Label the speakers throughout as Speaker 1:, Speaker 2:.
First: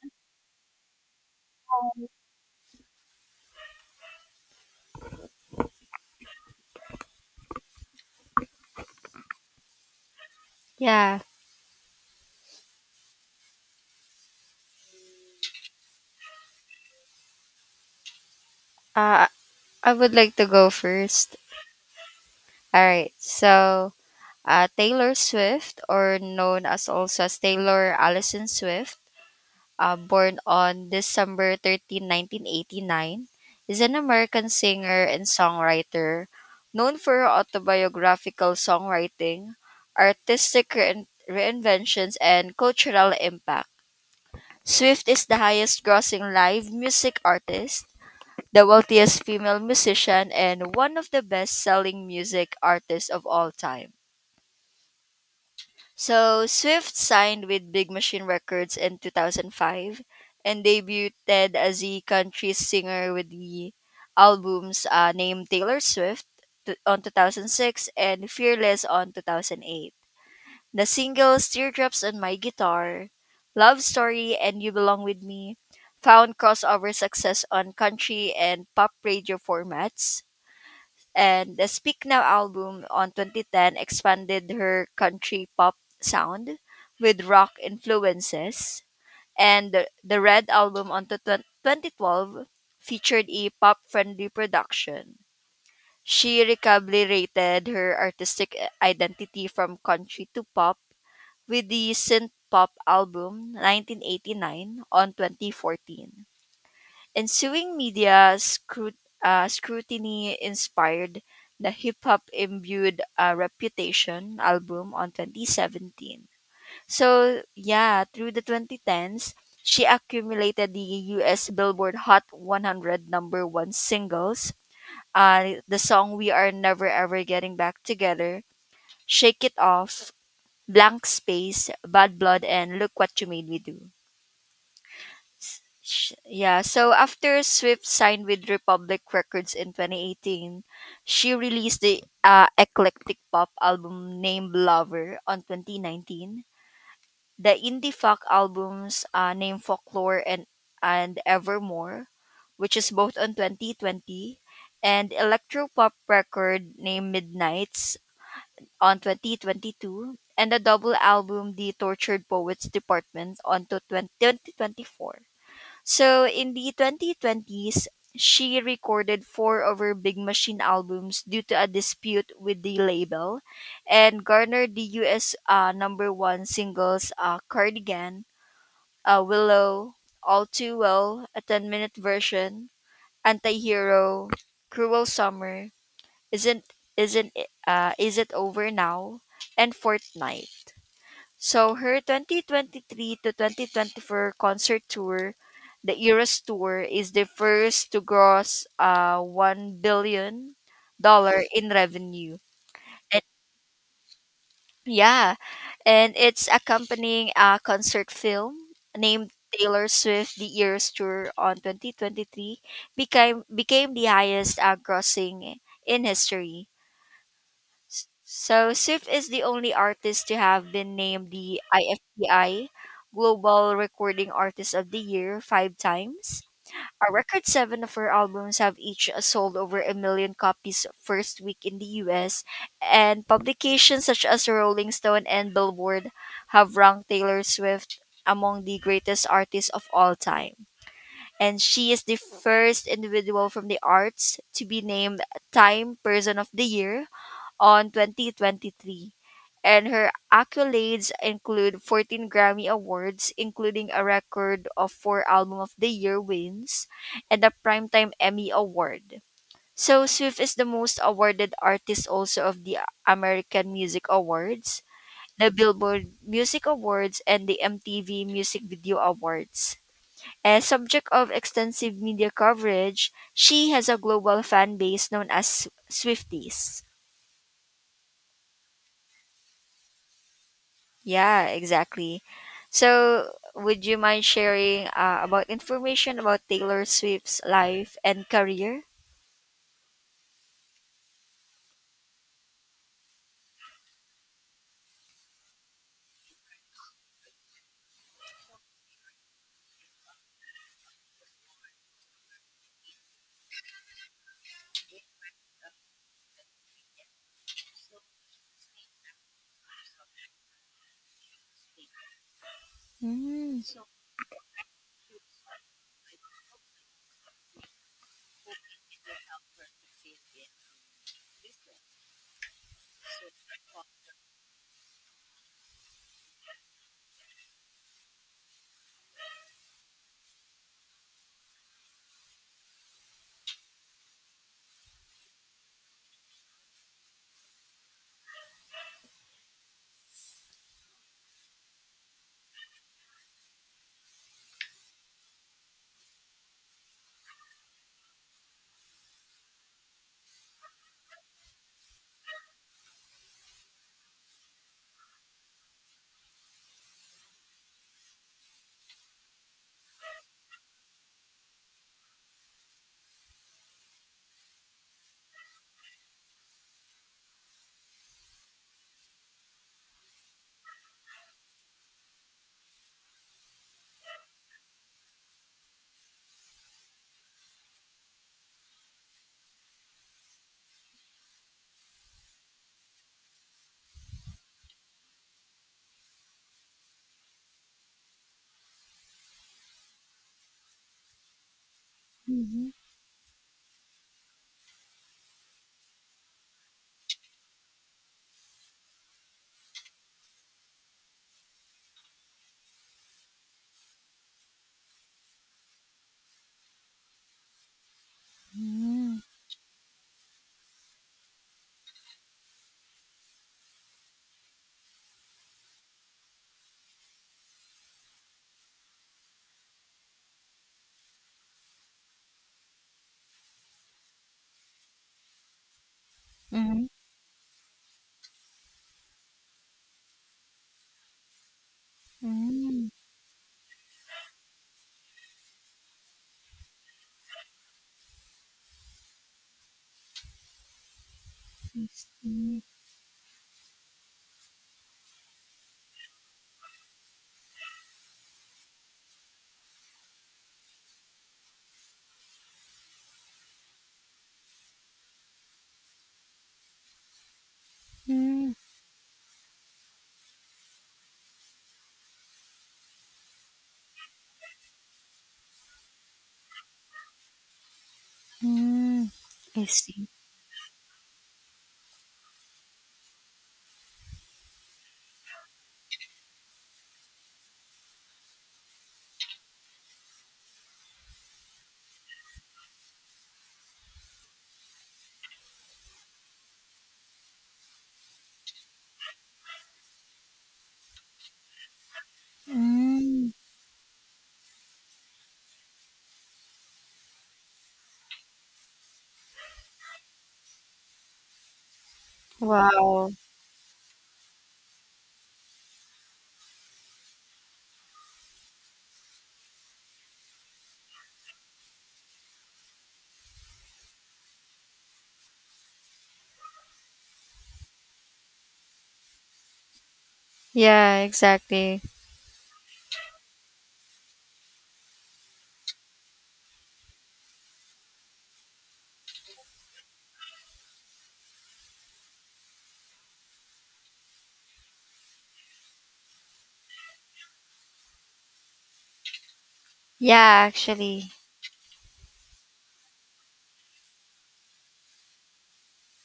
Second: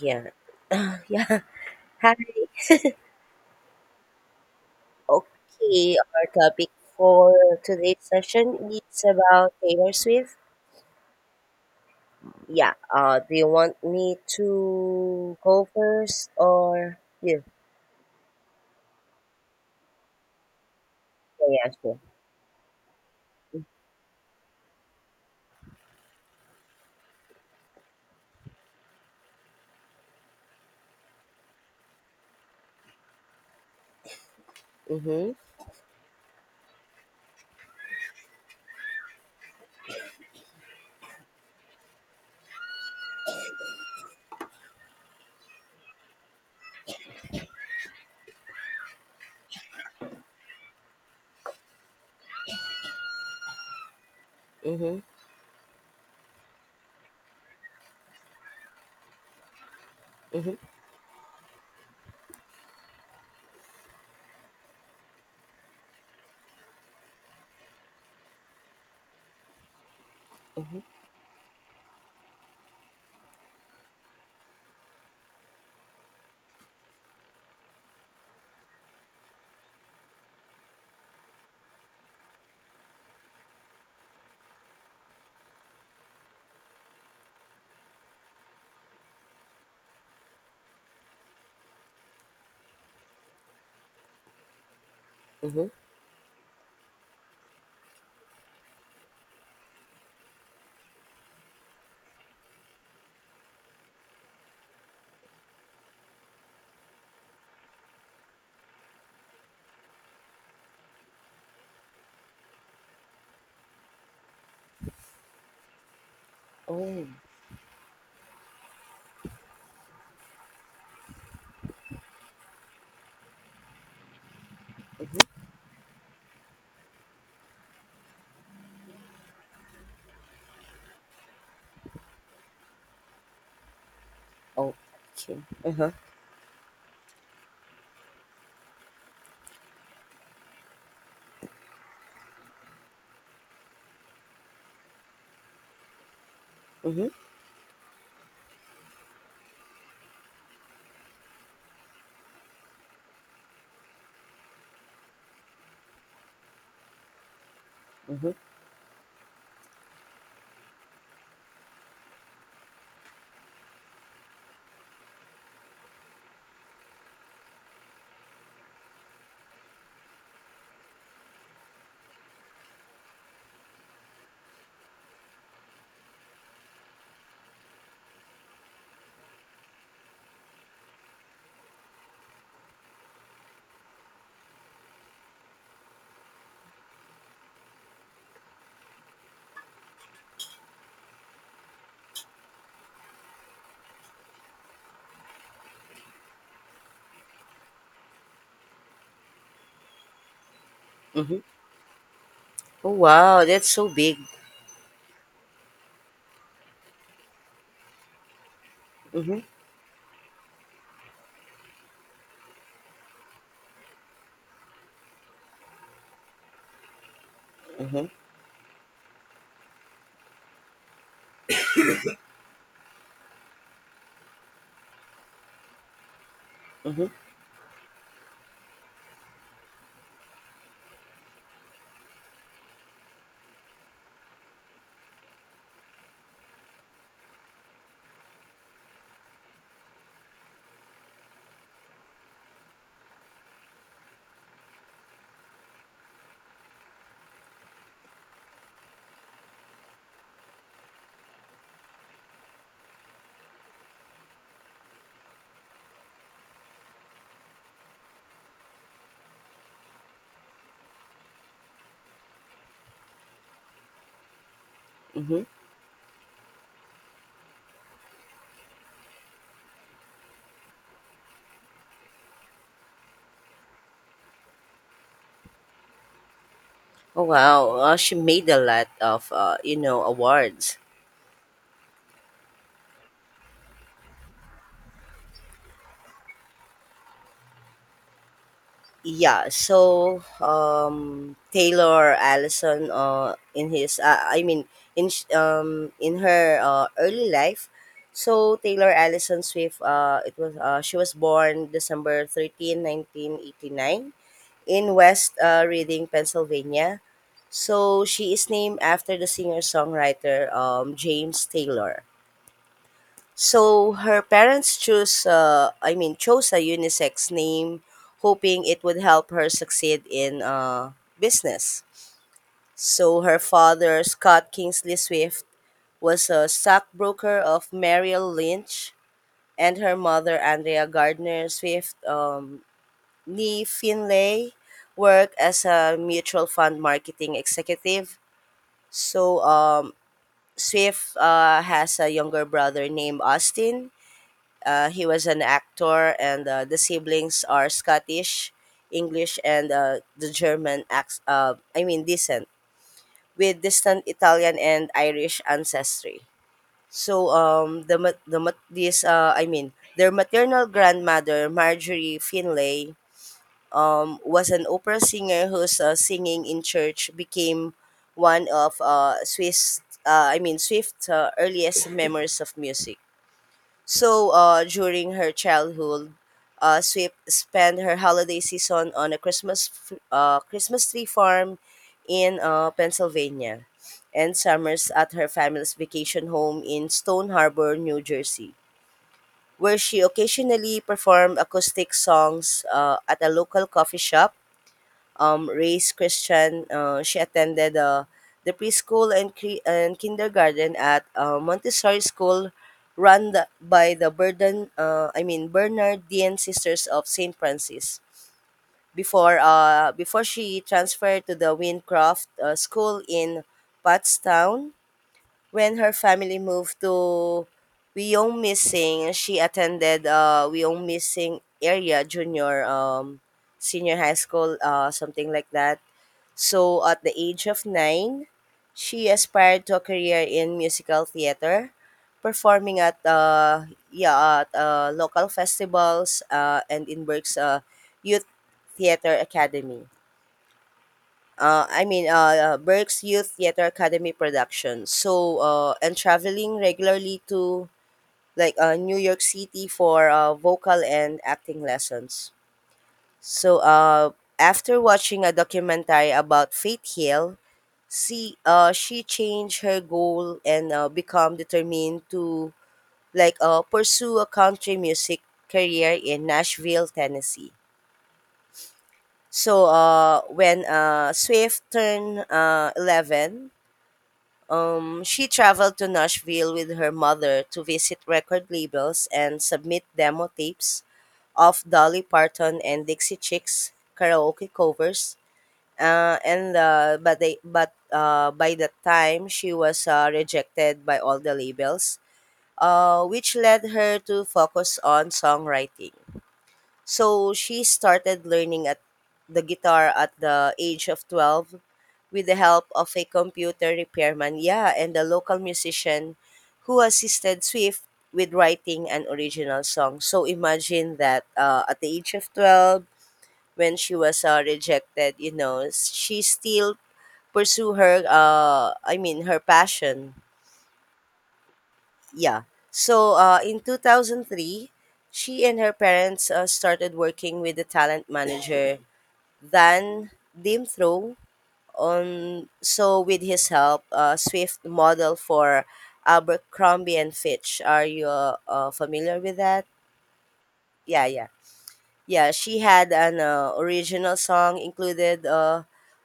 Speaker 1: Yeah. yeah. Hi. Okay, our topic for today's session is about Taylor Swift.
Speaker 2: Yeah,
Speaker 1: Yeah. Do you want me to go first or you?
Speaker 2: uh, I would like to go first.
Speaker 1: Yeah, yeah, sure.
Speaker 2: All right, so Taylor Swift, or known as also as Taylor Allison Swift, born on December 13, 1989, is an American singer and
Speaker 1: Mm-hmm.
Speaker 2: songwriter known for her autobiographical songwriting, artistic reinventions, and cultural impact. Swift is the highest grossing live music artist, the wealthiest female musician, and one of the best selling music artists of all time.
Speaker 1: Mm-hmm.
Speaker 2: So, Swift signed with Big Machine Records in 2005
Speaker 1: Mm-hmm.
Speaker 2: and debuted as a country singer with the albums named Taylor Swift on 2006 and Fearless on 2008.
Speaker 1: Mm-hmm.
Speaker 2: The singles Teardrops on My Guitar, Love Story, and You Belong With Me found crossover success on country and pop radio formats, and the Speak Now album on 2010 expanded her country pop sound with rock influences, and the Red album on to 2012 featured a pop-friendly production.
Speaker 1: Mm-hmm.
Speaker 2: She recalibrated her artistic identity from country to pop with the synth pop album 1989 on 2014. Ensuing media scrutiny inspired the hip hop imbued Reputation album on 2017.
Speaker 1: Oh.
Speaker 2: So, yeah, through the 2010s, she accumulated the US Billboard Hot 100 number one singles.
Speaker 1: Mm-hmm.
Speaker 2: The song We Are Never Ever Getting Back Together, Shake It Off, Blank Space, Bad Blood, and Look What You Made Me Do.
Speaker 1: Oh. Okay. Uh-huh.
Speaker 2: Yeah, so after Swift signed with Republic Records in 2018, she released the eclectic pop album named Lover on 2019,
Speaker 1: Mm-hmm.
Speaker 2: the indie folk albums named Folklore and Evermore, which is both on 2020, and electropop record named Midnights
Speaker 1: Mm-hmm.
Speaker 2: on 2022, and the double album The Tortured Poets Department on to 2024. So in the 2020s, she recorded four of her Big Machine albums due to a dispute with the label and garnered the US number one singles: Cardigan, Willow, All Too Well, a 10-minute version, Antihero, Cruel Summer, Isn't Isn't It- Is It Over Now, and Fortnite. So her 2023 to 2024 concert tour, the Eras Tour, is the first to gross one billion
Speaker 1: Mm-hmm.
Speaker 2: dollar in revenue.
Speaker 1: Oh
Speaker 2: And
Speaker 1: wow, that's so big.
Speaker 2: yeah, and it's accompanying a concert film named
Speaker 1: Mm-hmm.
Speaker 2: Taylor Swift: The Eras Tour on 2023 became the highest grossing in history.
Speaker 1: Mm-hmm.
Speaker 2: So Swift is the only artist to have been named the IFPI Global Recording Artist of the Year five times.
Speaker 1: Mm-hmm.
Speaker 2: A record seven of her albums have each sold over a million copies first week in the US, and publications such as Rolling Stone and Billboard have ranked Taylor Swift among the greatest artists of all time. And she is the first individual from the arts to be named Time Person of the Year on 2023, and her accolades include 14 Grammy Awards, including a record of four Album of the Year wins and a Primetime Emmy Award. So, Swift is the most awarded artist also of the American Music Awards,
Speaker 1: Mm-hmm.
Speaker 2: the Billboard Music Awards, and the MTV Music Video Awards. A subject of extensive media coverage, she has a global fan base known as Swifties.
Speaker 1: Oh wow. She made a lot of awards.
Speaker 2: Yeah, exactly. So, would you mind sharing about information about Taylor Swift's life and career?
Speaker 1: Yeah, so Taylor Allison, I mean, in her early life, so Taylor Allison Swift, it was she was born December 13, 1989, in West Reading, Pennsylvania. So she is named after the singer-songwriter James Taylor.
Speaker 2: Mm.
Speaker 1: So her parents I mean, chose a unisex name, hoping it would help her succeed in business. So her father, Scott Kingsley Swift, was a stockbroker of Merrill Lynch, and her mother, Andrea Gardner Swift, Nee Finlay, worked as a mutual fund marketing executive. So Swift has a younger brother named Austin. He was an actor, and the siblings are Scottish, English, and the German, I mean, descent, with distant Italian and Irish ancestry. So, I mean, their maternal grandmother, Marjorie Finlay, was an opera singer whose singing in church became one of I mean, Swift's earliest memories of music. So, during her childhood, Swift spent her holiday season on a Christmas tree farm in Pennsylvania, and summers at her family's vacation home in Stone Harbor, New Jersey, where she occasionally performed acoustic songs
Speaker 2: Mhm.
Speaker 1: at a local coffee shop. Raised Christian. She attended the preschool and kindergarten at Montessori School by the I mean, Bernardine Sisters of St. Francis.
Speaker 2: Hmm.
Speaker 1: Before she transferred to the Wincroft School in Pottstown. When her family moved to Wyomissing, she attended Wyomissing Area Junior Senior High School, something like that. So,
Speaker 2: Mhm.
Speaker 1: at the age of nine, she aspired to a career in musical theater, performing
Speaker 2: Hmm.
Speaker 1: at yeah, at local festivals and in Berk's Youth Theater Academy. I
Speaker 2: I
Speaker 1: mean,
Speaker 2: see.
Speaker 1: Berk's Youth Theater Academy production. So, and traveling regularly to like New York City for vocal and acting lessons. So, after watching a documentary about Faith Hill, see
Speaker 2: Hmm.
Speaker 1: she changed her goal and become determined to like pursue a country music career in Nashville, Tennessee. So
Speaker 2: I see.
Speaker 1: when Swift turned 11, she traveled to Nashville with her mother to visit record labels and submit demo tapes of Dolly Parton and Dixie Chicks karaoke covers. And but they but by that time she was rejected by all the labels,
Speaker 2: Mm.
Speaker 1: which led her to focus on songwriting. So she started learning at the guitar at the age of 12 with the help of a
Speaker 2: Wow.
Speaker 1: computer repairman, yeah, and a local musician who assisted Swift with writing an original song. So imagine that, at the age of 12, when she was rejected, she still pursue her I mean her passion.
Speaker 2: Yeah, exactly.
Speaker 1: Yeah. So in 2003, she and her parents started working with the talent manager Dan Dimthrow. On so with his help, Swift model for Abercrombie and Fitch. Are you familiar with that?
Speaker 2: Yeah,
Speaker 1: Yeah,
Speaker 2: actually.
Speaker 1: yeah. Yeah, she had an original song included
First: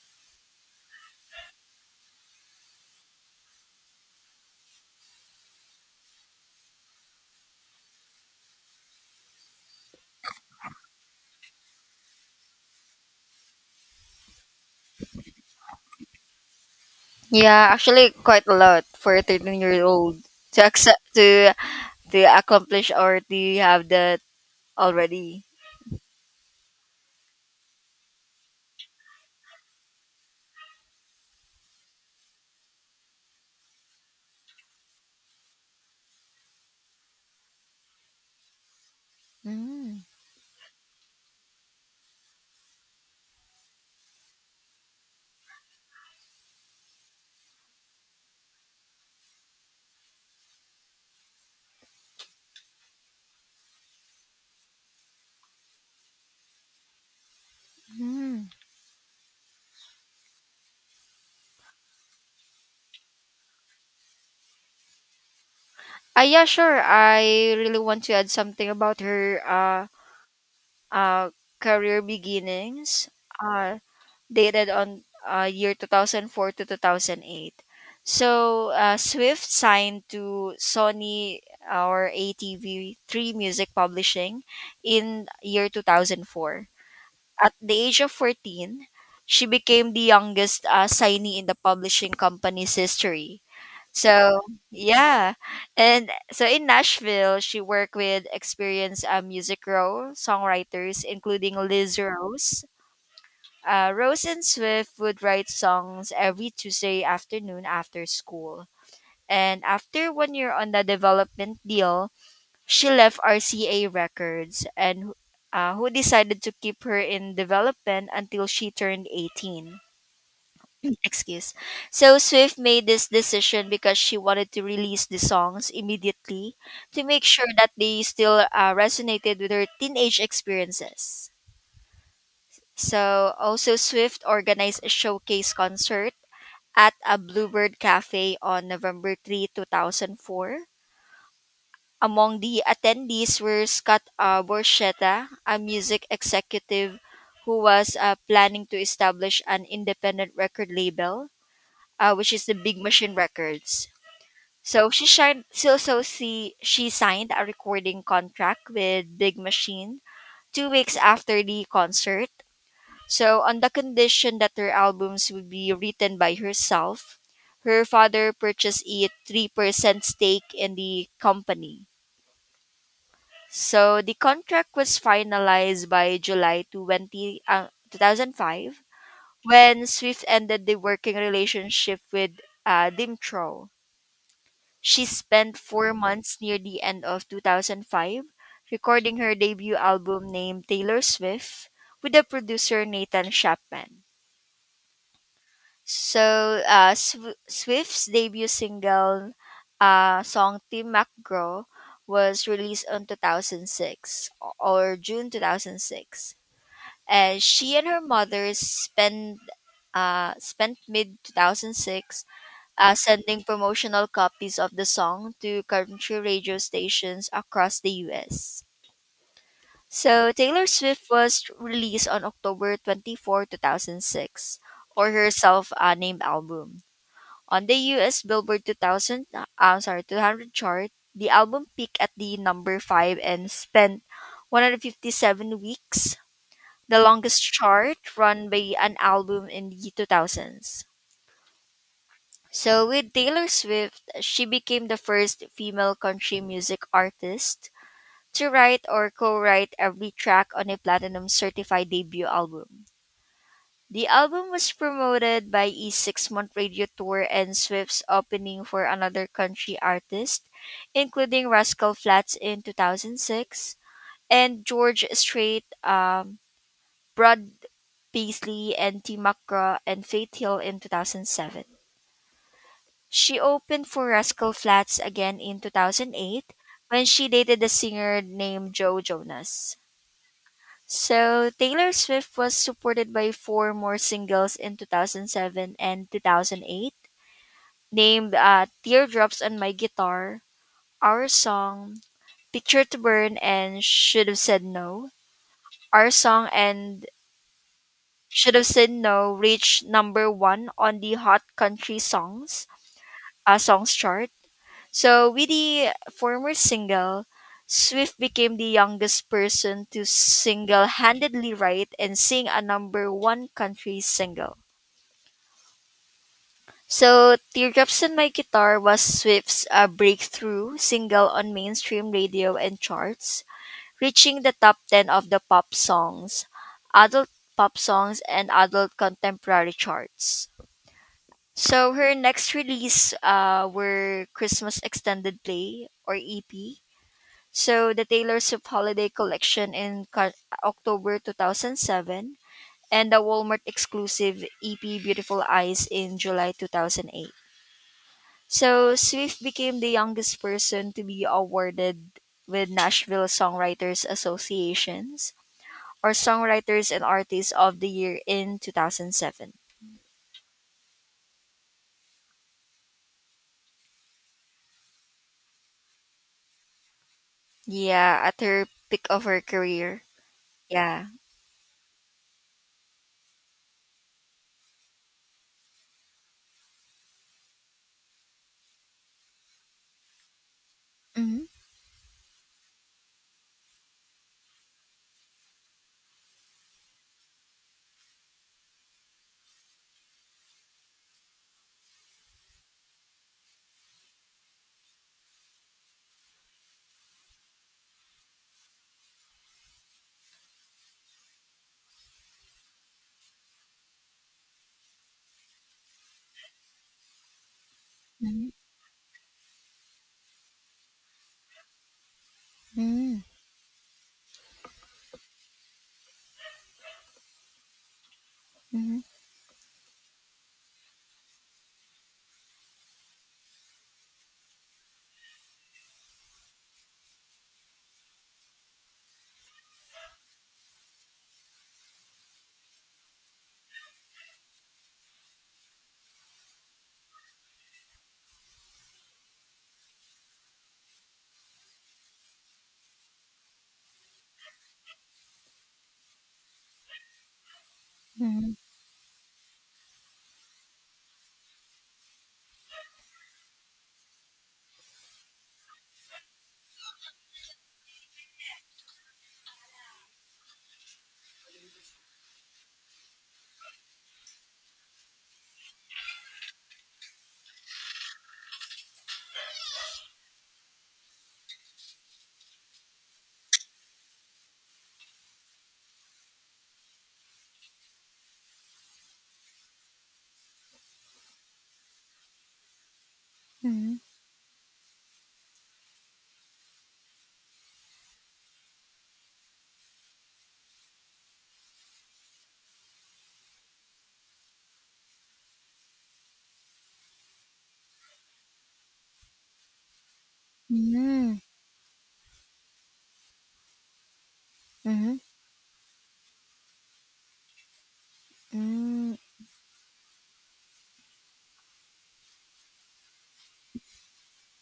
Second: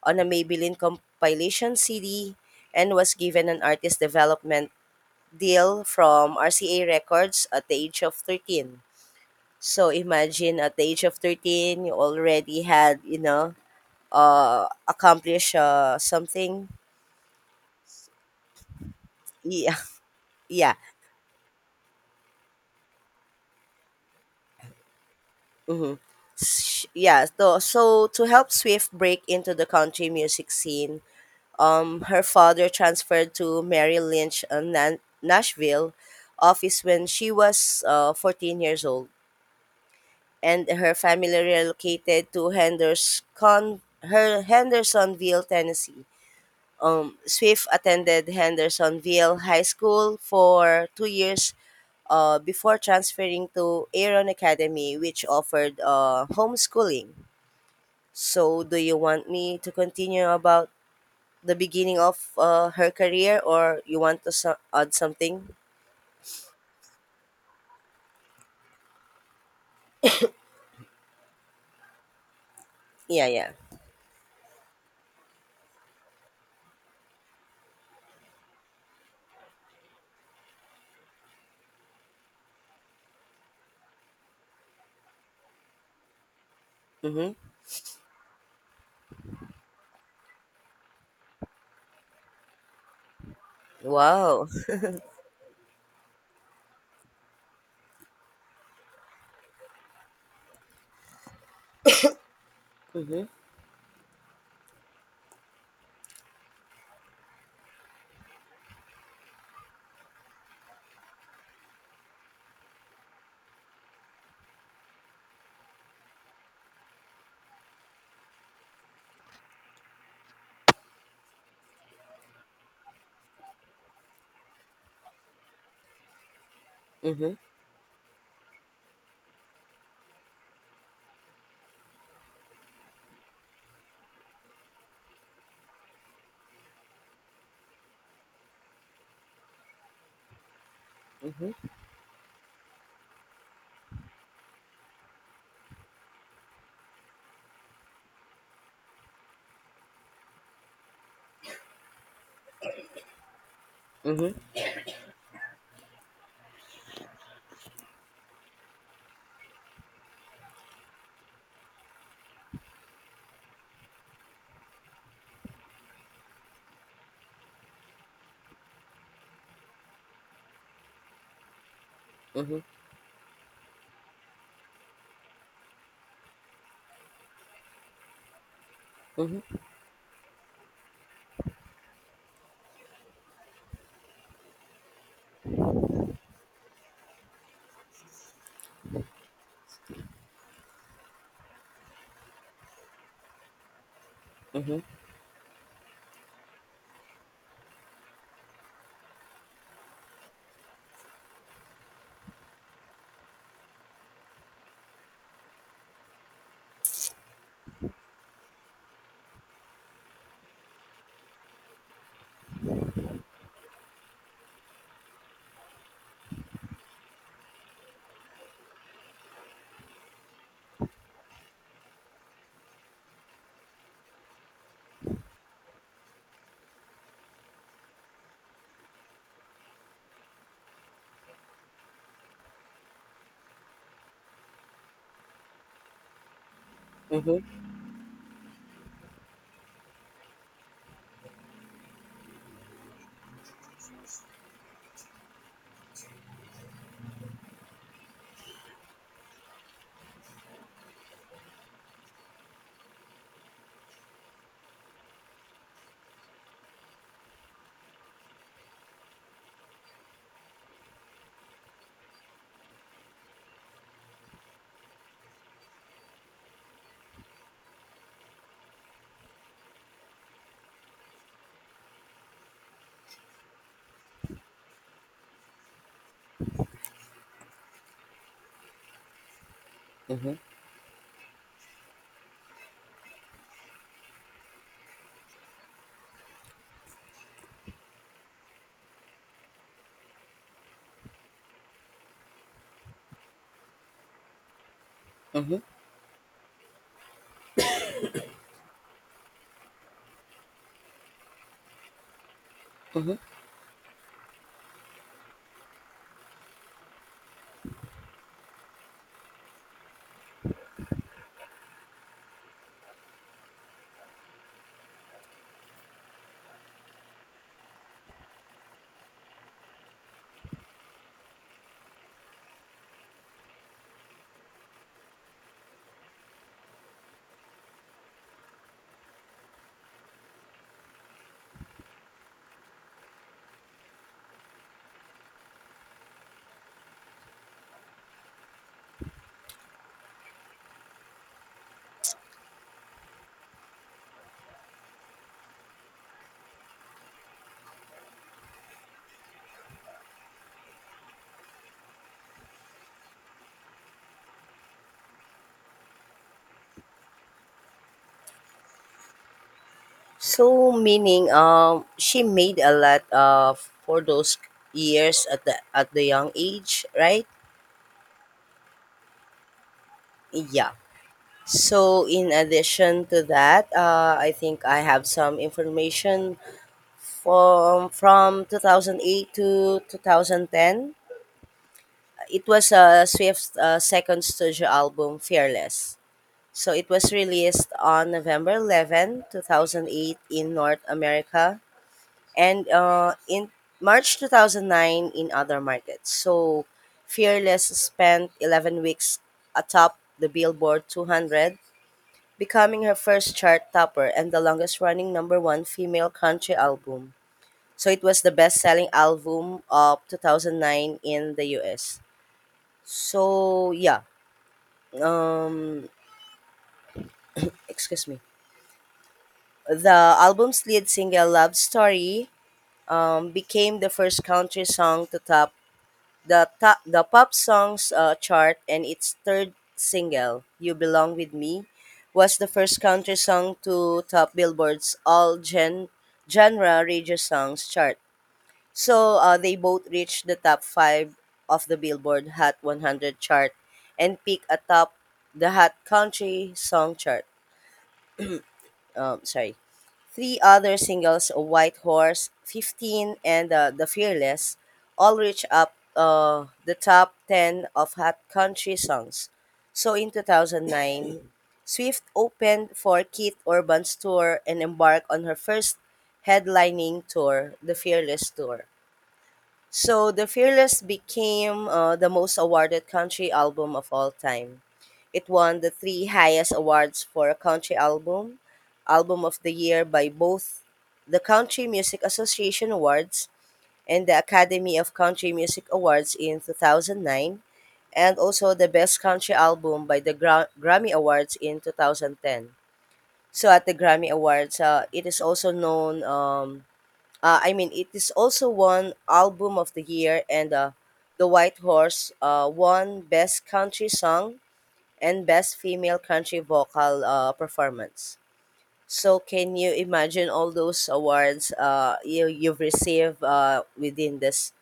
Speaker 1: on a Maybelline compilation CD and was given an artist development deal from RCA Records at the age of 13. So imagine at the age of 13, you already had accomplished something.
Speaker 2: Yeah, actually quite a lot for a
Speaker 1: Yeah,
Speaker 2: 13-year-old to
Speaker 1: yeah.
Speaker 2: accept to accomplish or to have that already.
Speaker 1: Mm-hmm. Yeah, so, to help Swift break into the country music scene, her father transferred to Mary Lynch, Nashville office, when she was 14 years old. And her family relocated to Hendersonville, Tennessee. Swift attended Hendersonville High School for 2 years before transferring to Aaron Academy, which offered homeschooling.
Speaker 2: Mm.
Speaker 1: So, do you want me to continue about the beginning of her career, or you want to add something?
Speaker 2: Ah, yeah, sure. I really want to add something about her uh, career beginnings,
Speaker 1: Yeah, yeah.
Speaker 2: uh, dated on year 2004 to 2008. So, Swift signed to Sony or ATV3 Music Publishing in year 2004.
Speaker 1: Mhm.
Speaker 2: At the age of 14, she became the youngest signee in the publishing company's history. So,
Speaker 1: Wow.
Speaker 2: yeah. And so in Nashville, she worked with experienced music row songwriters, including Liz Rose.
Speaker 1: Mhm.
Speaker 2: Rose and Swift would write songs every Tuesday afternoon after school. And after one year on the development deal, she left RCA Records and who decided to keep her in development until she turned 18. Excuse. So Swift made this decision because she wanted to release the songs immediately to make
Speaker 1: Mhm.
Speaker 2: sure that they still resonated with her teenage experiences. So also Swift organized a showcase concert at a Bluebird Cafe on November 3, 2004.
Speaker 1: Mhm.
Speaker 2: Among the attendees were Scott Borchetta, a music executive who was planning to establish an independent record label, which is the Big Machine Records.
Speaker 1: Mhm.
Speaker 2: So she signed, so, so she signed a recording contract with Big Machine 2 weeks after the concert. So, on the condition that her albums would be written by herself, her father purchased a 3% stake in the company.
Speaker 1: Mhm.
Speaker 2: So the contract was finalized by July 20, 2005
Speaker 1: Mhm.
Speaker 2: when Swift ended the working relationship with Dimtrol. She spent 4 months near the end of 2005 recording her debut album named Taylor Swift with the producer Nathan Chapman.
Speaker 1: Mhm.
Speaker 2: So, Swift's debut single, song Tim McGraw, was released in 2006 or June 2006. And she and her mother spent spent mid 2006 sending promotional copies of the song to country radio stations across the US. So Taylor Swift was released on October 24, 2006, or her self named album. On the US Billboard 2000, I'm sorry, 200 chart, the album peaked at the number 5 and spent 157 weeks, the
Speaker 1: Mhm.
Speaker 2: longest chart run by an album in the 2000s. So with Taylor Swift, she became the first female country music artist to write or co-write every track on a platinum certified debut album. The album was promoted by a 6 month radio tour and Swift's opening for another country artist, including Rascal Flats in 2006 and George Strait, Brad Paisley, and Tim McGraw and Faith Hill in 2007. She opened for Rascal Flats again in 2008 when she dated a singer named Joe Jonas.
Speaker 1: Mm-hmm.
Speaker 2: So, Taylor Swift was supported by four more singles in 2007 and 2008, named Teardrops on My Guitar, Our Song, Picture to Burn, and Should Have Said No.
Speaker 1: Mm-hmm.
Speaker 2: Our Song and Should Have Said No reached number one on the Hot Country Songs
Speaker 1: Mm-hmm.
Speaker 2: uh, songs chart. So, with the former single, Swift became the youngest person to single handedly write and sing a number one country single. So, Teardrops on My Guitar was Swift's breakthrough single on mainstream radio and charts, reaching the top 10 of the pop songs, adult pop songs, and adult contemporary charts. So, her next release were Christmas Extended Play or EP. So the Taylor Swift Holiday Collection in October 2007 and the Walmart exclusive EP Beautiful Eyes in July 2008. So Swift became the youngest person to be awarded with Nashville Songwriters Associations or Songwriters and Artists of the Year in 2007.
Speaker 1: So meaning she made a lot of for those years at the young age, right?
Speaker 2: Yeah, at her peak of her career.
Speaker 1: Yeah.
Speaker 2: Yeah.
Speaker 1: So in addition to that, I think I have some information from 2008 to 2010.
Speaker 2: Mm-hmm.
Speaker 1: It was a Swift second studio album, Fearless. So it was released on November 11, 2008 in North America and in March 2009 in other markets. So Fearless spent 11 weeks atop the Billboard 200, becoming her first chart topper and the longest running number one female country album. So it was the best selling album of 2009 in the US.
Speaker 2: Mm-hmm.
Speaker 1: So yeah, um, excuse me.
Speaker 2: Mm-hmm.
Speaker 1: The album's lead single "Love Story" became the first country song to top the pop songs chart, and its third single "You Belong with Me" was the first country song to top Billboard's all genre radio songs chart. So they both reached the top five of the Billboard Hot 100 chart and peak atop the Hot Country Song chart.
Speaker 2: Mm-hmm.
Speaker 1: Sorry. Three other singles, White Horse, 15, and The Fearless, all reached up the top 10 of Hot Country Songs. So in 2009, Swift opened for Keith Urban's tour and embarked on her first headlining tour, The Fearless Tour. So The Fearless became the most awarded country album of all time. It won the three highest awards for a country album: Album of the Year by both the Country Music Association Awards
Speaker 2: Mm-hmm.
Speaker 1: and the Academy of Country Music Awards in 2009, and also the Best Country Album by the Grammy Awards in 2010. So at the Grammy Awards, it is also known I mean, it is also won Album of the Year, and The
Speaker 2: Mm-hmm.
Speaker 1: White Horse won Best Country Song
Speaker 2: Mm-hmm.
Speaker 1: and Best Female Country Vocal Performance.
Speaker 2: Mm-hmm.
Speaker 1: So can you imagine all those awards you've received within this,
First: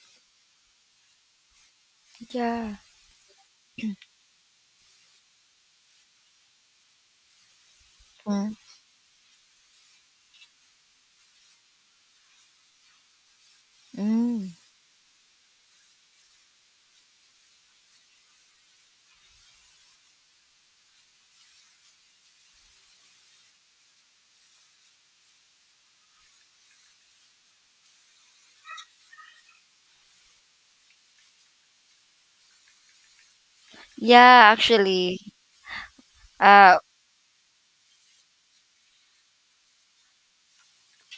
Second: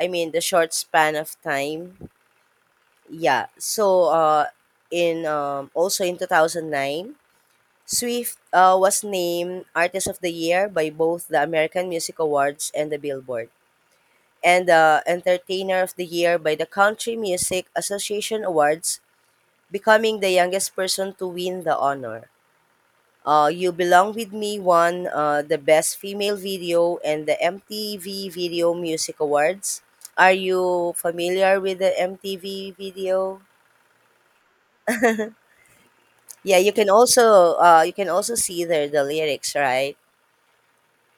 Speaker 1: I mean, the short span of time?
Speaker 2: Yeah.
Speaker 1: Yeah. So in also in 2009, Swift
Speaker 2: Mm,
Speaker 1: was named Artist of the Year by both the American Music Awards and the Billboard,
Speaker 2: mm.
Speaker 1: and the Entertainer of the Year by the Country Music Association Awards, becoming the youngest person to win the honor. You Belong With Me won the Best Female Video and the MTV Video Music Awards. Are you familiar with the MTV video?
Speaker 2: Yeah, actually.
Speaker 1: Yeah, you
Speaker 2: Uh
Speaker 1: can also see there the lyrics, right?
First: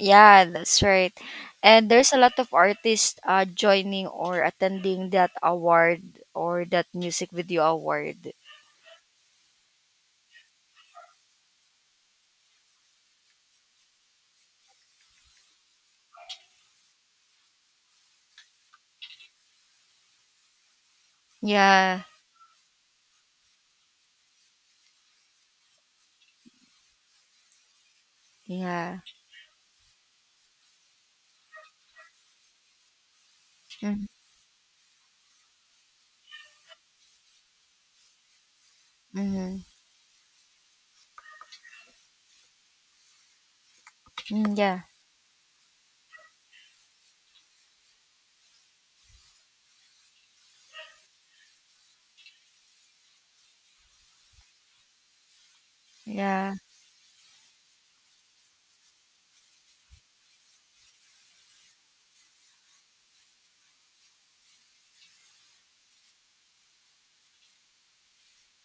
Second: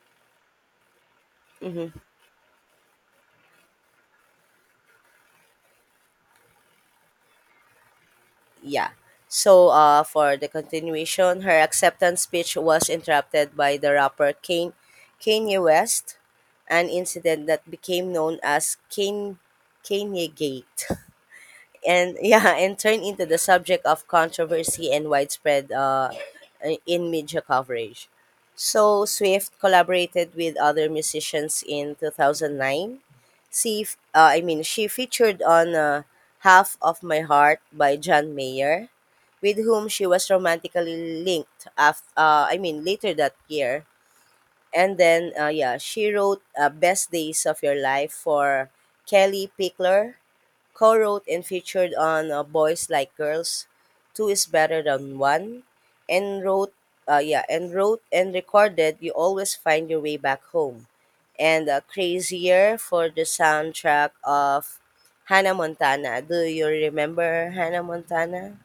Speaker 2: yeah, that's right.
Speaker 1: Hmm,
Speaker 2: And there's a lot of artists joining or attending that award or that music video award.
Speaker 1: yeah. So, for the continuation, her acceptance speech was interrupted by the rapper Kanye West, an incident that became known as Kanye Gate,
Speaker 2: Yeah.
Speaker 1: and yeah, and turned into the subject of controversy and widespread in media coverage.
Speaker 2: Yeah.
Speaker 1: So Swift collaborated with other musicians in 2009,
Speaker 2: Mm-hmm.
Speaker 1: I mean, she featured on "Half of My Heart" by John Mayer, with whom she was romantically linked. I mean, later that year,
Speaker 2: Mm, yeah.
Speaker 1: and then yeah, she wrote "Best Days of Your Life" for Kelly Pickler, co-wrote and featured on Boys Like Girls, Two is Better Than One, and
Speaker 2: Yeah.
Speaker 1: wrote yeah, and wrote and recorded You Always Find Your Way Back Home, and Crazier, for the soundtrack of Hannah Montana. Do you remember Hannah Montana,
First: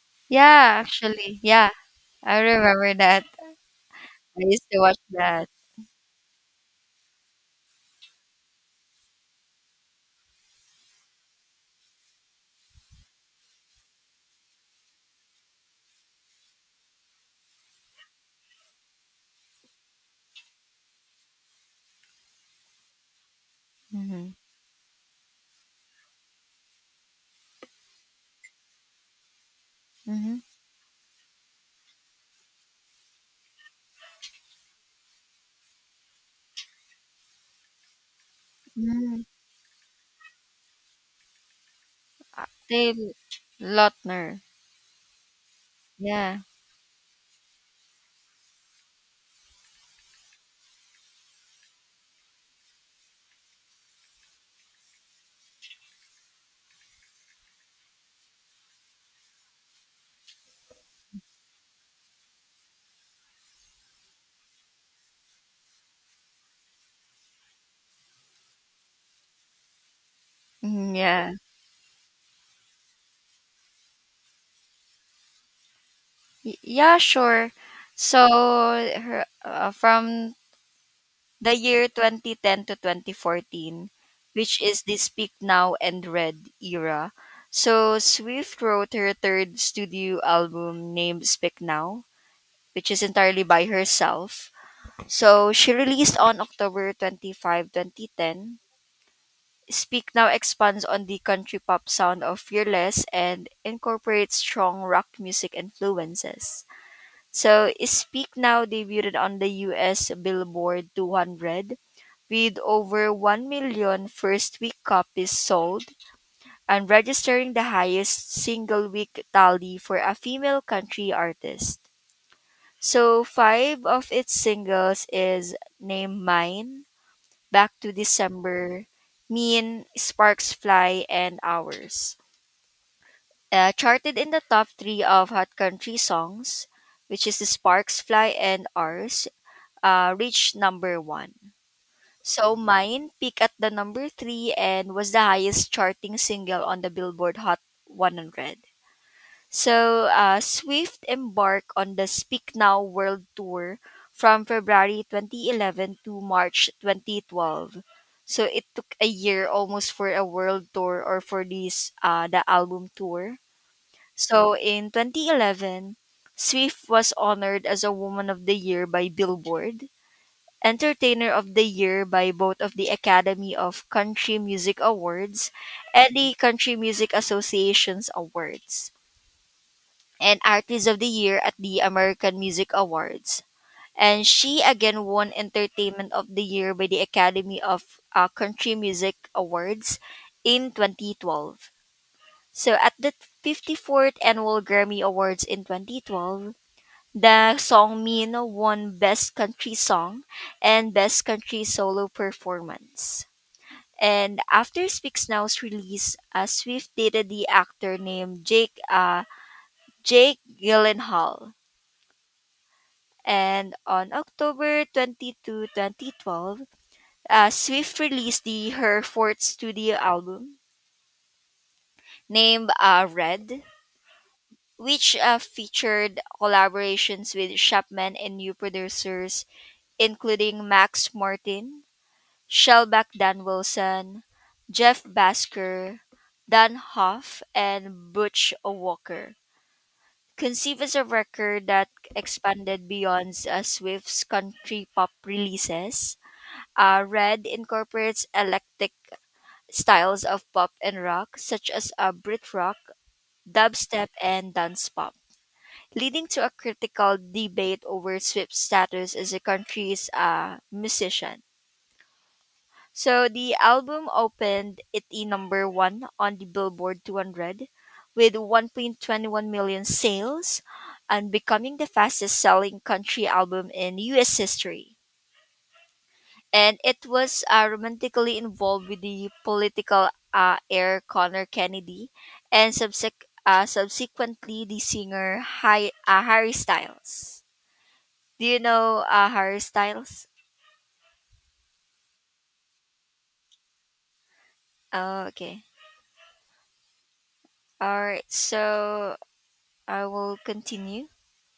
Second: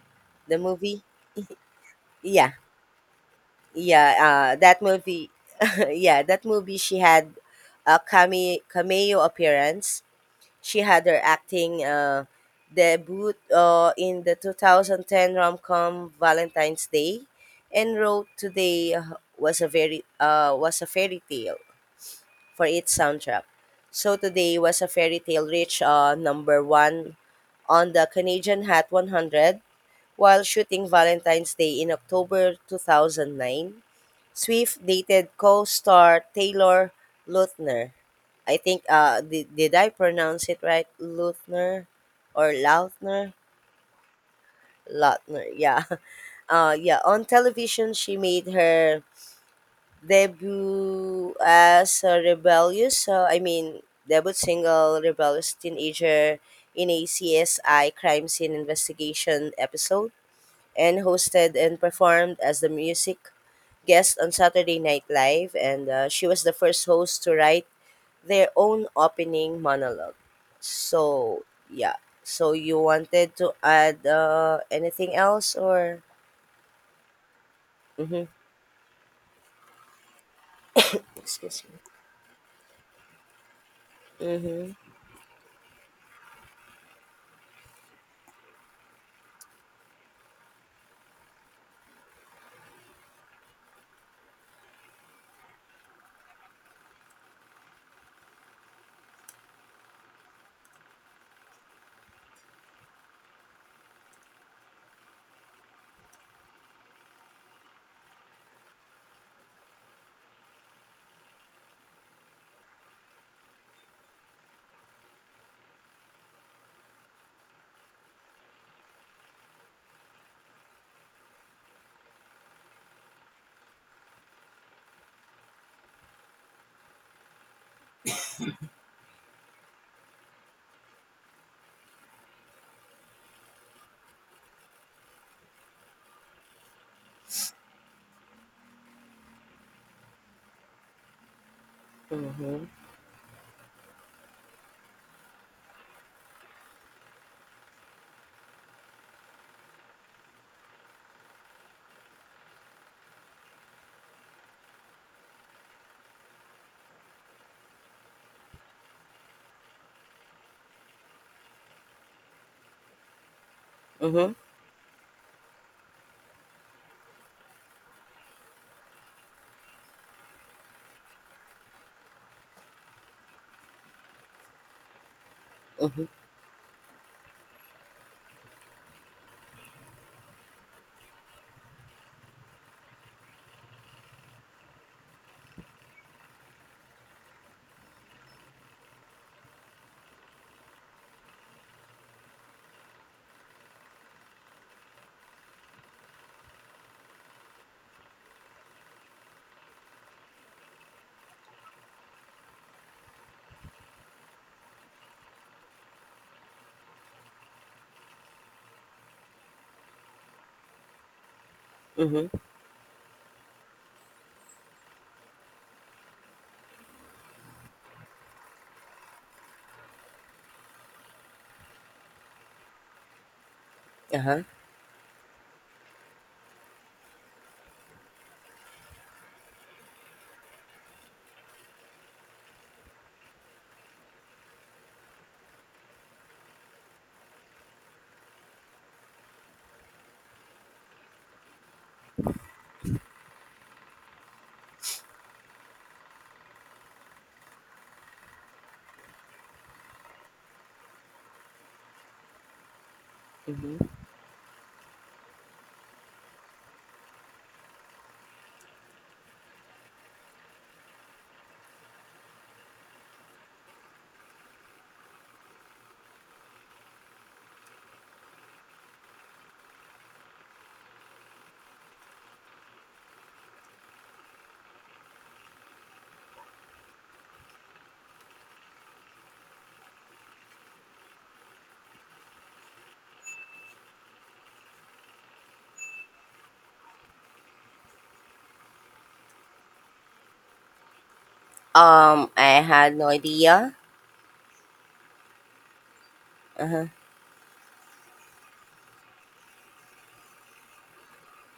Speaker 1: the
Speaker 2: Yeah,
Speaker 1: movie?
Speaker 2: actually. Yeah. I
Speaker 1: Yeah,
Speaker 2: remember that.
Speaker 1: yeah,
Speaker 2: I used to
Speaker 1: that
Speaker 2: watch
Speaker 1: movie,
Speaker 2: that.
Speaker 1: yeah, that movie she had a cameo appearance. She had her acting debut in the 2010 rom-com Valentine's Day, and wrote Today was a fairy tale for its soundtrack. So
Speaker 2: Mhm.
Speaker 1: Today was a fairy tale reached number 1 on the Canadian Hot 100
Speaker 2: Mhm.
Speaker 1: while shooting Valentine's Day in October 2009. Swift dated co-star Taylor Lautner. I think
Speaker 2: Mm.
Speaker 1: did I pronounce it right? Luthner or
Speaker 2: Taylor
Speaker 1: Lautner?
Speaker 2: Lautner.
Speaker 1: Lautner, yeah.
Speaker 2: Yeah.
Speaker 1: Yeah, on television she made her debut as a rebellious, I mean, debut single rebellious teenager in a CSI crime scene investigation episode, and hosted and performed as the music guest on Saturday Night Live, and she was the first host to write their own opening monologue.
Speaker 2: Hmm. Yeah.
Speaker 1: So yeah. So you wanted to add anything else or?
Speaker 2: Yeah, sure.
Speaker 1: Mm-hmm.
Speaker 2: So her, from the
Speaker 1: Excuse me.
Speaker 2: year 2010 to 2014, which
Speaker 1: Mm-hmm.
Speaker 2: is the Speak Now and Red era. So Swift wrote her third studio album named Speak Now, which is entirely by herself. So she released on October 25, 2010. Speak Now expands on the country pop sound of Fearless and incorporates strong rock music influences. So, Speak Now debuted on the US Billboard 200 with over 1 million first week copies sold and registering the highest single week tally for a female country artist. So, five of its singles is Name Mine, Back to December, Mean, Sparks Fly, and Hours. Charted in the top three of Hot Country Songs, which is the Sparks Fly and Ours, reached number one. So
Speaker 1: Mm-hmm.
Speaker 2: mine peaked at the number three and was the highest charting single on the Billboard Hot 100. So Swift embarked on the Speak Now World Tour from February 2011 to March 2012. So it took a year almost for a world tour or for this the album tour.
Speaker 1: Mm-hmm.
Speaker 2: So in 2011, Swift was honored as a Woman of the Year by Billboard. Entertainer of the Year by both of the Academy of Country Music Awards
Speaker 1: Mm-hmm.
Speaker 2: and the Country Music Association's Awards, and Artist of the Year at the American Music Awards. And she again won Entertainment of the Year by the Academy of Country Music Awards in 2012. So at the 54th Annual Grammy Awards in 2012, the song Mino won Best Country Song and Best Country Solo Performance. And after Speaks Now's release, Swift dated the actor named Jake Gyllenhaal.
Speaker 1: Mm-hmm.
Speaker 2: And on October 22, 2012, Swift released the her fourth studio album named Red,
Speaker 1: Uh-huh.
Speaker 2: which featured collaborations with Chapman and new producers including Max Martin, Shellback Dan Wilson, Jeff Basker, Dan Hoff, and Butch Walker. Conceived as a record that expanded beyond Swift's country pop releases, Red incorporates eclectic styles of pop and rock, such as Brit rock,
Speaker 1: Mm-hmm.
Speaker 2: dubstep, and dance pop, leading to a critical debate over Swift's status as a country's musician. So the album opened at the number one on the Billboard 200 with 1.21 million sales and becoming the fastest selling country album in US history. And it was romantically involved with the political heir Connor Kennedy and subsequently the singer Harry Styles. Do you know Harry Styles?
Speaker 1: I had no idea.
Speaker 2: Oh, okay.
Speaker 1: Uh-huh.
Speaker 2: All right. So I will continue.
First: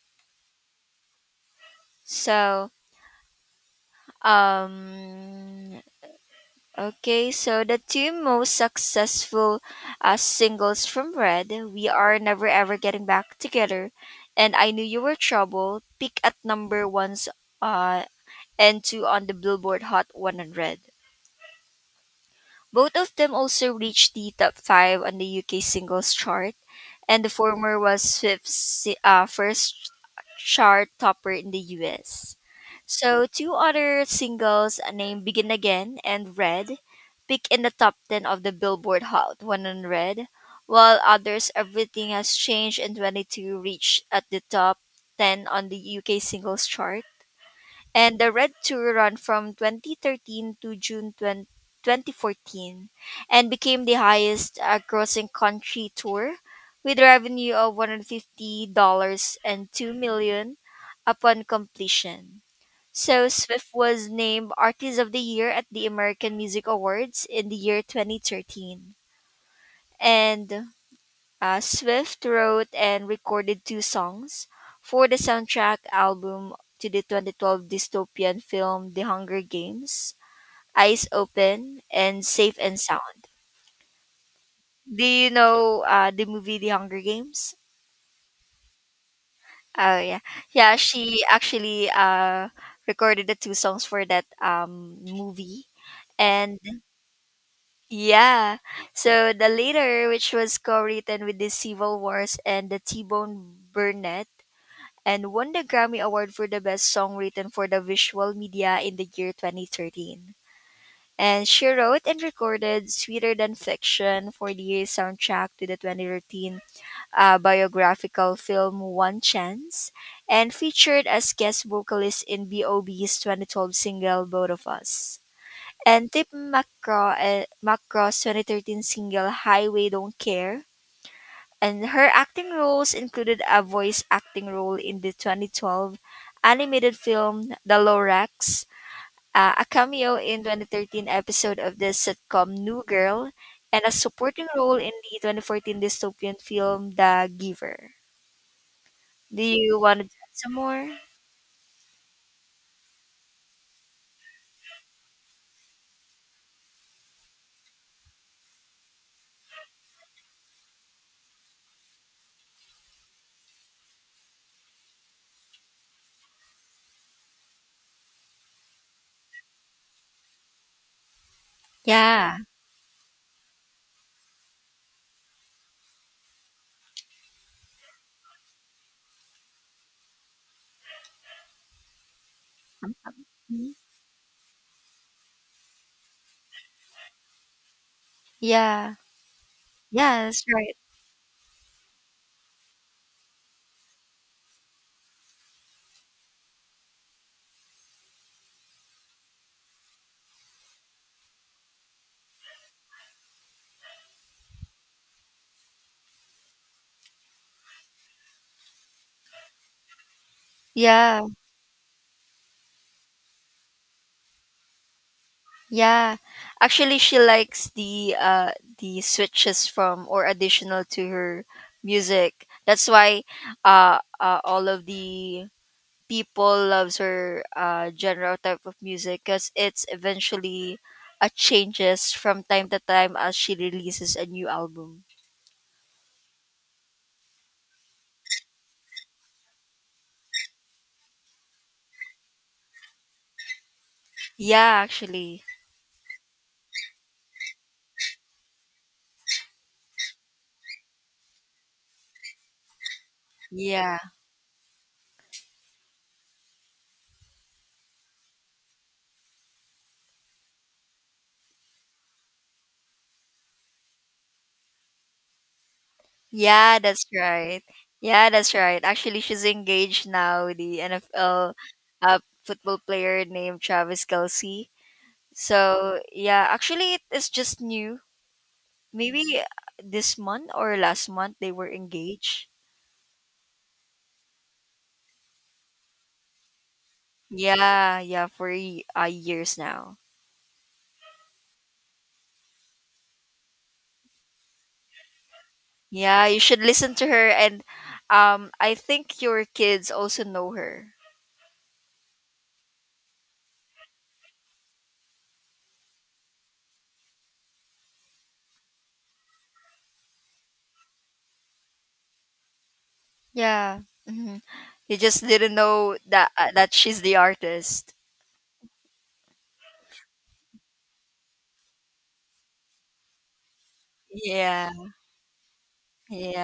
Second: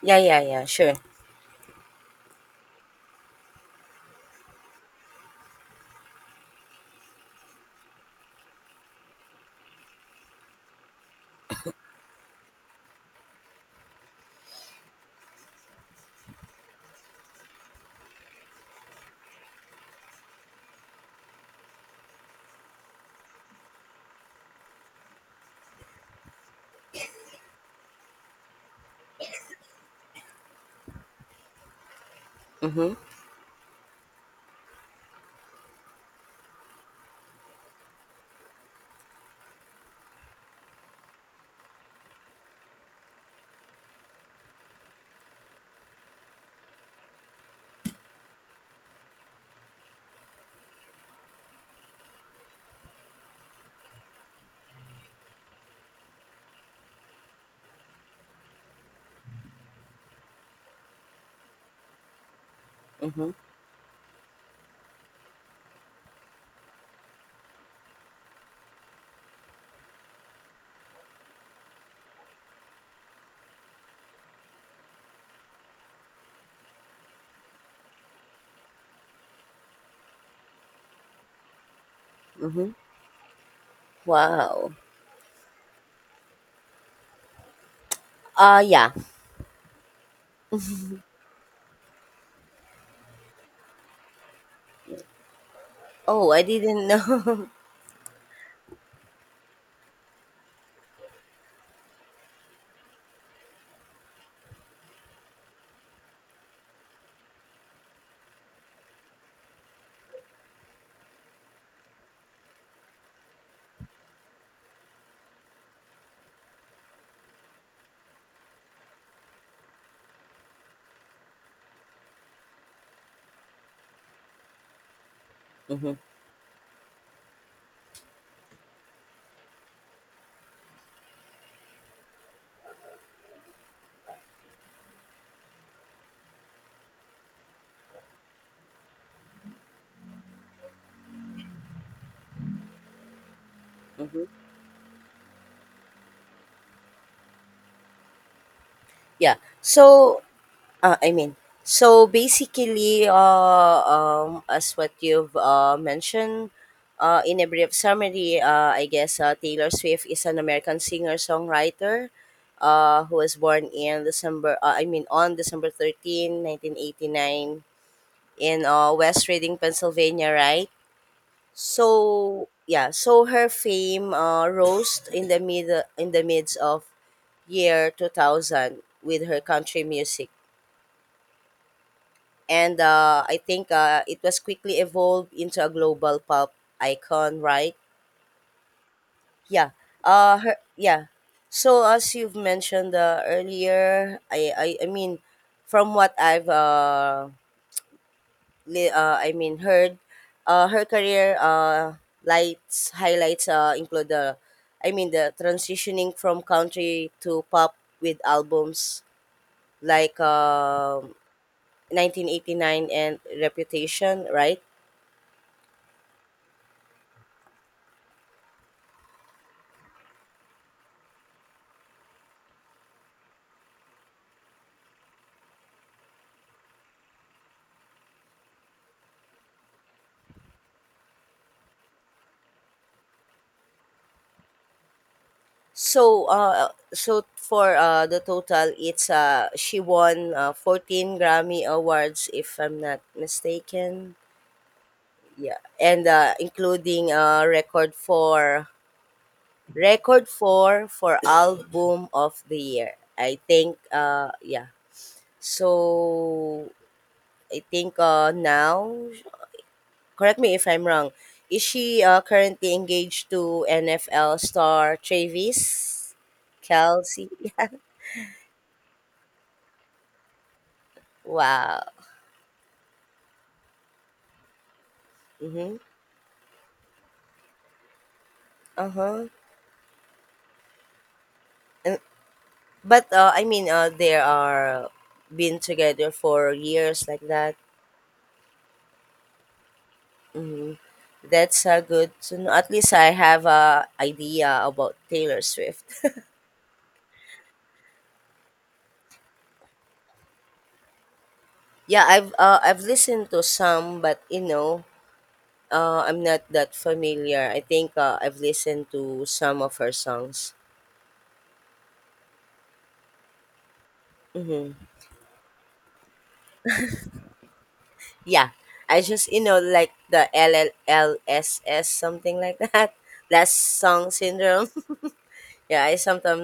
Speaker 1: Yeah, yeah, yeah. Sure.
Speaker 2: So, um, okay, so the two most successful singles from Red, We Are Never Ever Getting Back Together, and I Knew You Were Trouble, peak at number one's uh, and two on the Billboard Hot 100. Both of them also reached the top five on the UK singles chart, and the former was first chart topper in the US.
Speaker 1: Mm-hmm.
Speaker 2: So two other singles named Begin Again and Red peak in the top 10 of the Billboard Hot 100, while others Everything Has Changed and 22 reached at the top 10 on the UK singles chart, and the Red Tour ran from 2013 to June 20, 2014, and became the highest grossing country tour with revenue of $150 and 2 million upon completion. So
Speaker 1: Mm-hmm.
Speaker 2: Swift was named Artist of the Year at the American Music Awards in the year 2013. And Swift wrote and recorded two songs for the soundtrack album to the 2012 dystopian film The Hunger Games, Eyes Open and Safe
Speaker 1: Mm-hmm.
Speaker 2: and Sound.
Speaker 1: Wow.
Speaker 2: Do you know the movie The Hunger Games?
Speaker 1: Yeah.
Speaker 2: Oh, yeah. Yeah, she actually recorded the two songs for that movie.
Speaker 1: Oh, I
Speaker 2: And
Speaker 1: didn't know.
Speaker 2: yeah, so the later, which was co written with the Civil Wars and the T Bone Burnett, and won the Grammy Award for the Best Song Written for the Visual Media in the year 2013. And she wrote and recorded Sweeter Than Fiction for the soundtrack to the 2013 biographical film One Chance and featured as guest vocalist in B.O.B.'s 2012 single Both of Us.
Speaker 1: mm-hmm.
Speaker 2: And Tip McCraw, McCraw's 2013 single Highway Don't Care, and her acting roles included a voice acting role in the 2012 animated film The Lorax, a cameo in 2013 episode of the sitcom New Girl, and a
Speaker 1: Mm-hmm.
Speaker 2: supporting role in the 2014 dystopian film The Giver.
Speaker 1: Yeah.
Speaker 2: Do you want to
Speaker 1: So
Speaker 2: add some more?
Speaker 1: I mean, so basically, as what you've mentioned in a brief summary, I guess Taylor Swift is an American singer songwriter who was born in I mean, on December 13, 1989, in West Reading, Pennsylvania, right?
Speaker 2: Yeah.
Speaker 1: So yeah, so her fame rose in the midst of year 2000 with her country music, and I think
Speaker 2: Mhm.
Speaker 1: it was quickly evolved into a global pulp icon, right?
Speaker 2: Yeah.
Speaker 1: Yeah.
Speaker 2: Yeah, that's right.
Speaker 1: Yeah. So as you've mentioned earlier, I mean, from what I've I mean heard, her career lights highlights include I mean the transitioning from country to pop with albums like
Speaker 2: Yeah.
Speaker 1: 1989 and Reputation, right?
Speaker 2: Yeah, actually, she likes the switches from or additional to her music. That's why all of the people loves her genre or type of music because it's eventually changes from time to time as she releases a new album.
Speaker 1: So, so for the total, it's she won 14 Grammy Awards, if I'm not mistaken.
Speaker 2: Yeah, actually,
Speaker 1: Yeah, and including record four for album of the year. I think,
Speaker 2: yeah,
Speaker 1: yeah. So I think now, correct me if I'm wrong. Is she currently engaged to NFL star Travis
Speaker 2: yeah, that's
Speaker 1: Kelsey?
Speaker 2: right. Yeah, that's right. Actually, she's engaged now with the NFL
Speaker 1: Wow.
Speaker 2: uh, football player named Travis Kelsey.
Speaker 1: Mhm.
Speaker 2: So yeah, actually it is just new. Maybe
Speaker 1: Uh-huh.
Speaker 2: this month or last month they were
Speaker 1: And,
Speaker 2: engaged.
Speaker 1: but I mean, they are been together for years like that.
Speaker 2: Years now.
Speaker 1: Hmm. That's good to know. At least I have a idea about Taylor Swift.
Speaker 2: Yeah, you should listen to her, and I think your kids also know her.
Speaker 1: yeah, I've listened to some, but I'm not that familiar. I think I've listened to some of her songs.
Speaker 2: Yeah, hmm
Speaker 1: Hmm.
Speaker 2: you just didn't know that that she's the artist.
Speaker 1: Yeah, I just like the LLLSS, something like that. Last song syndrome.
Speaker 2: Yeah,
Speaker 1: yeah, I sometimes
Speaker 2: yeah.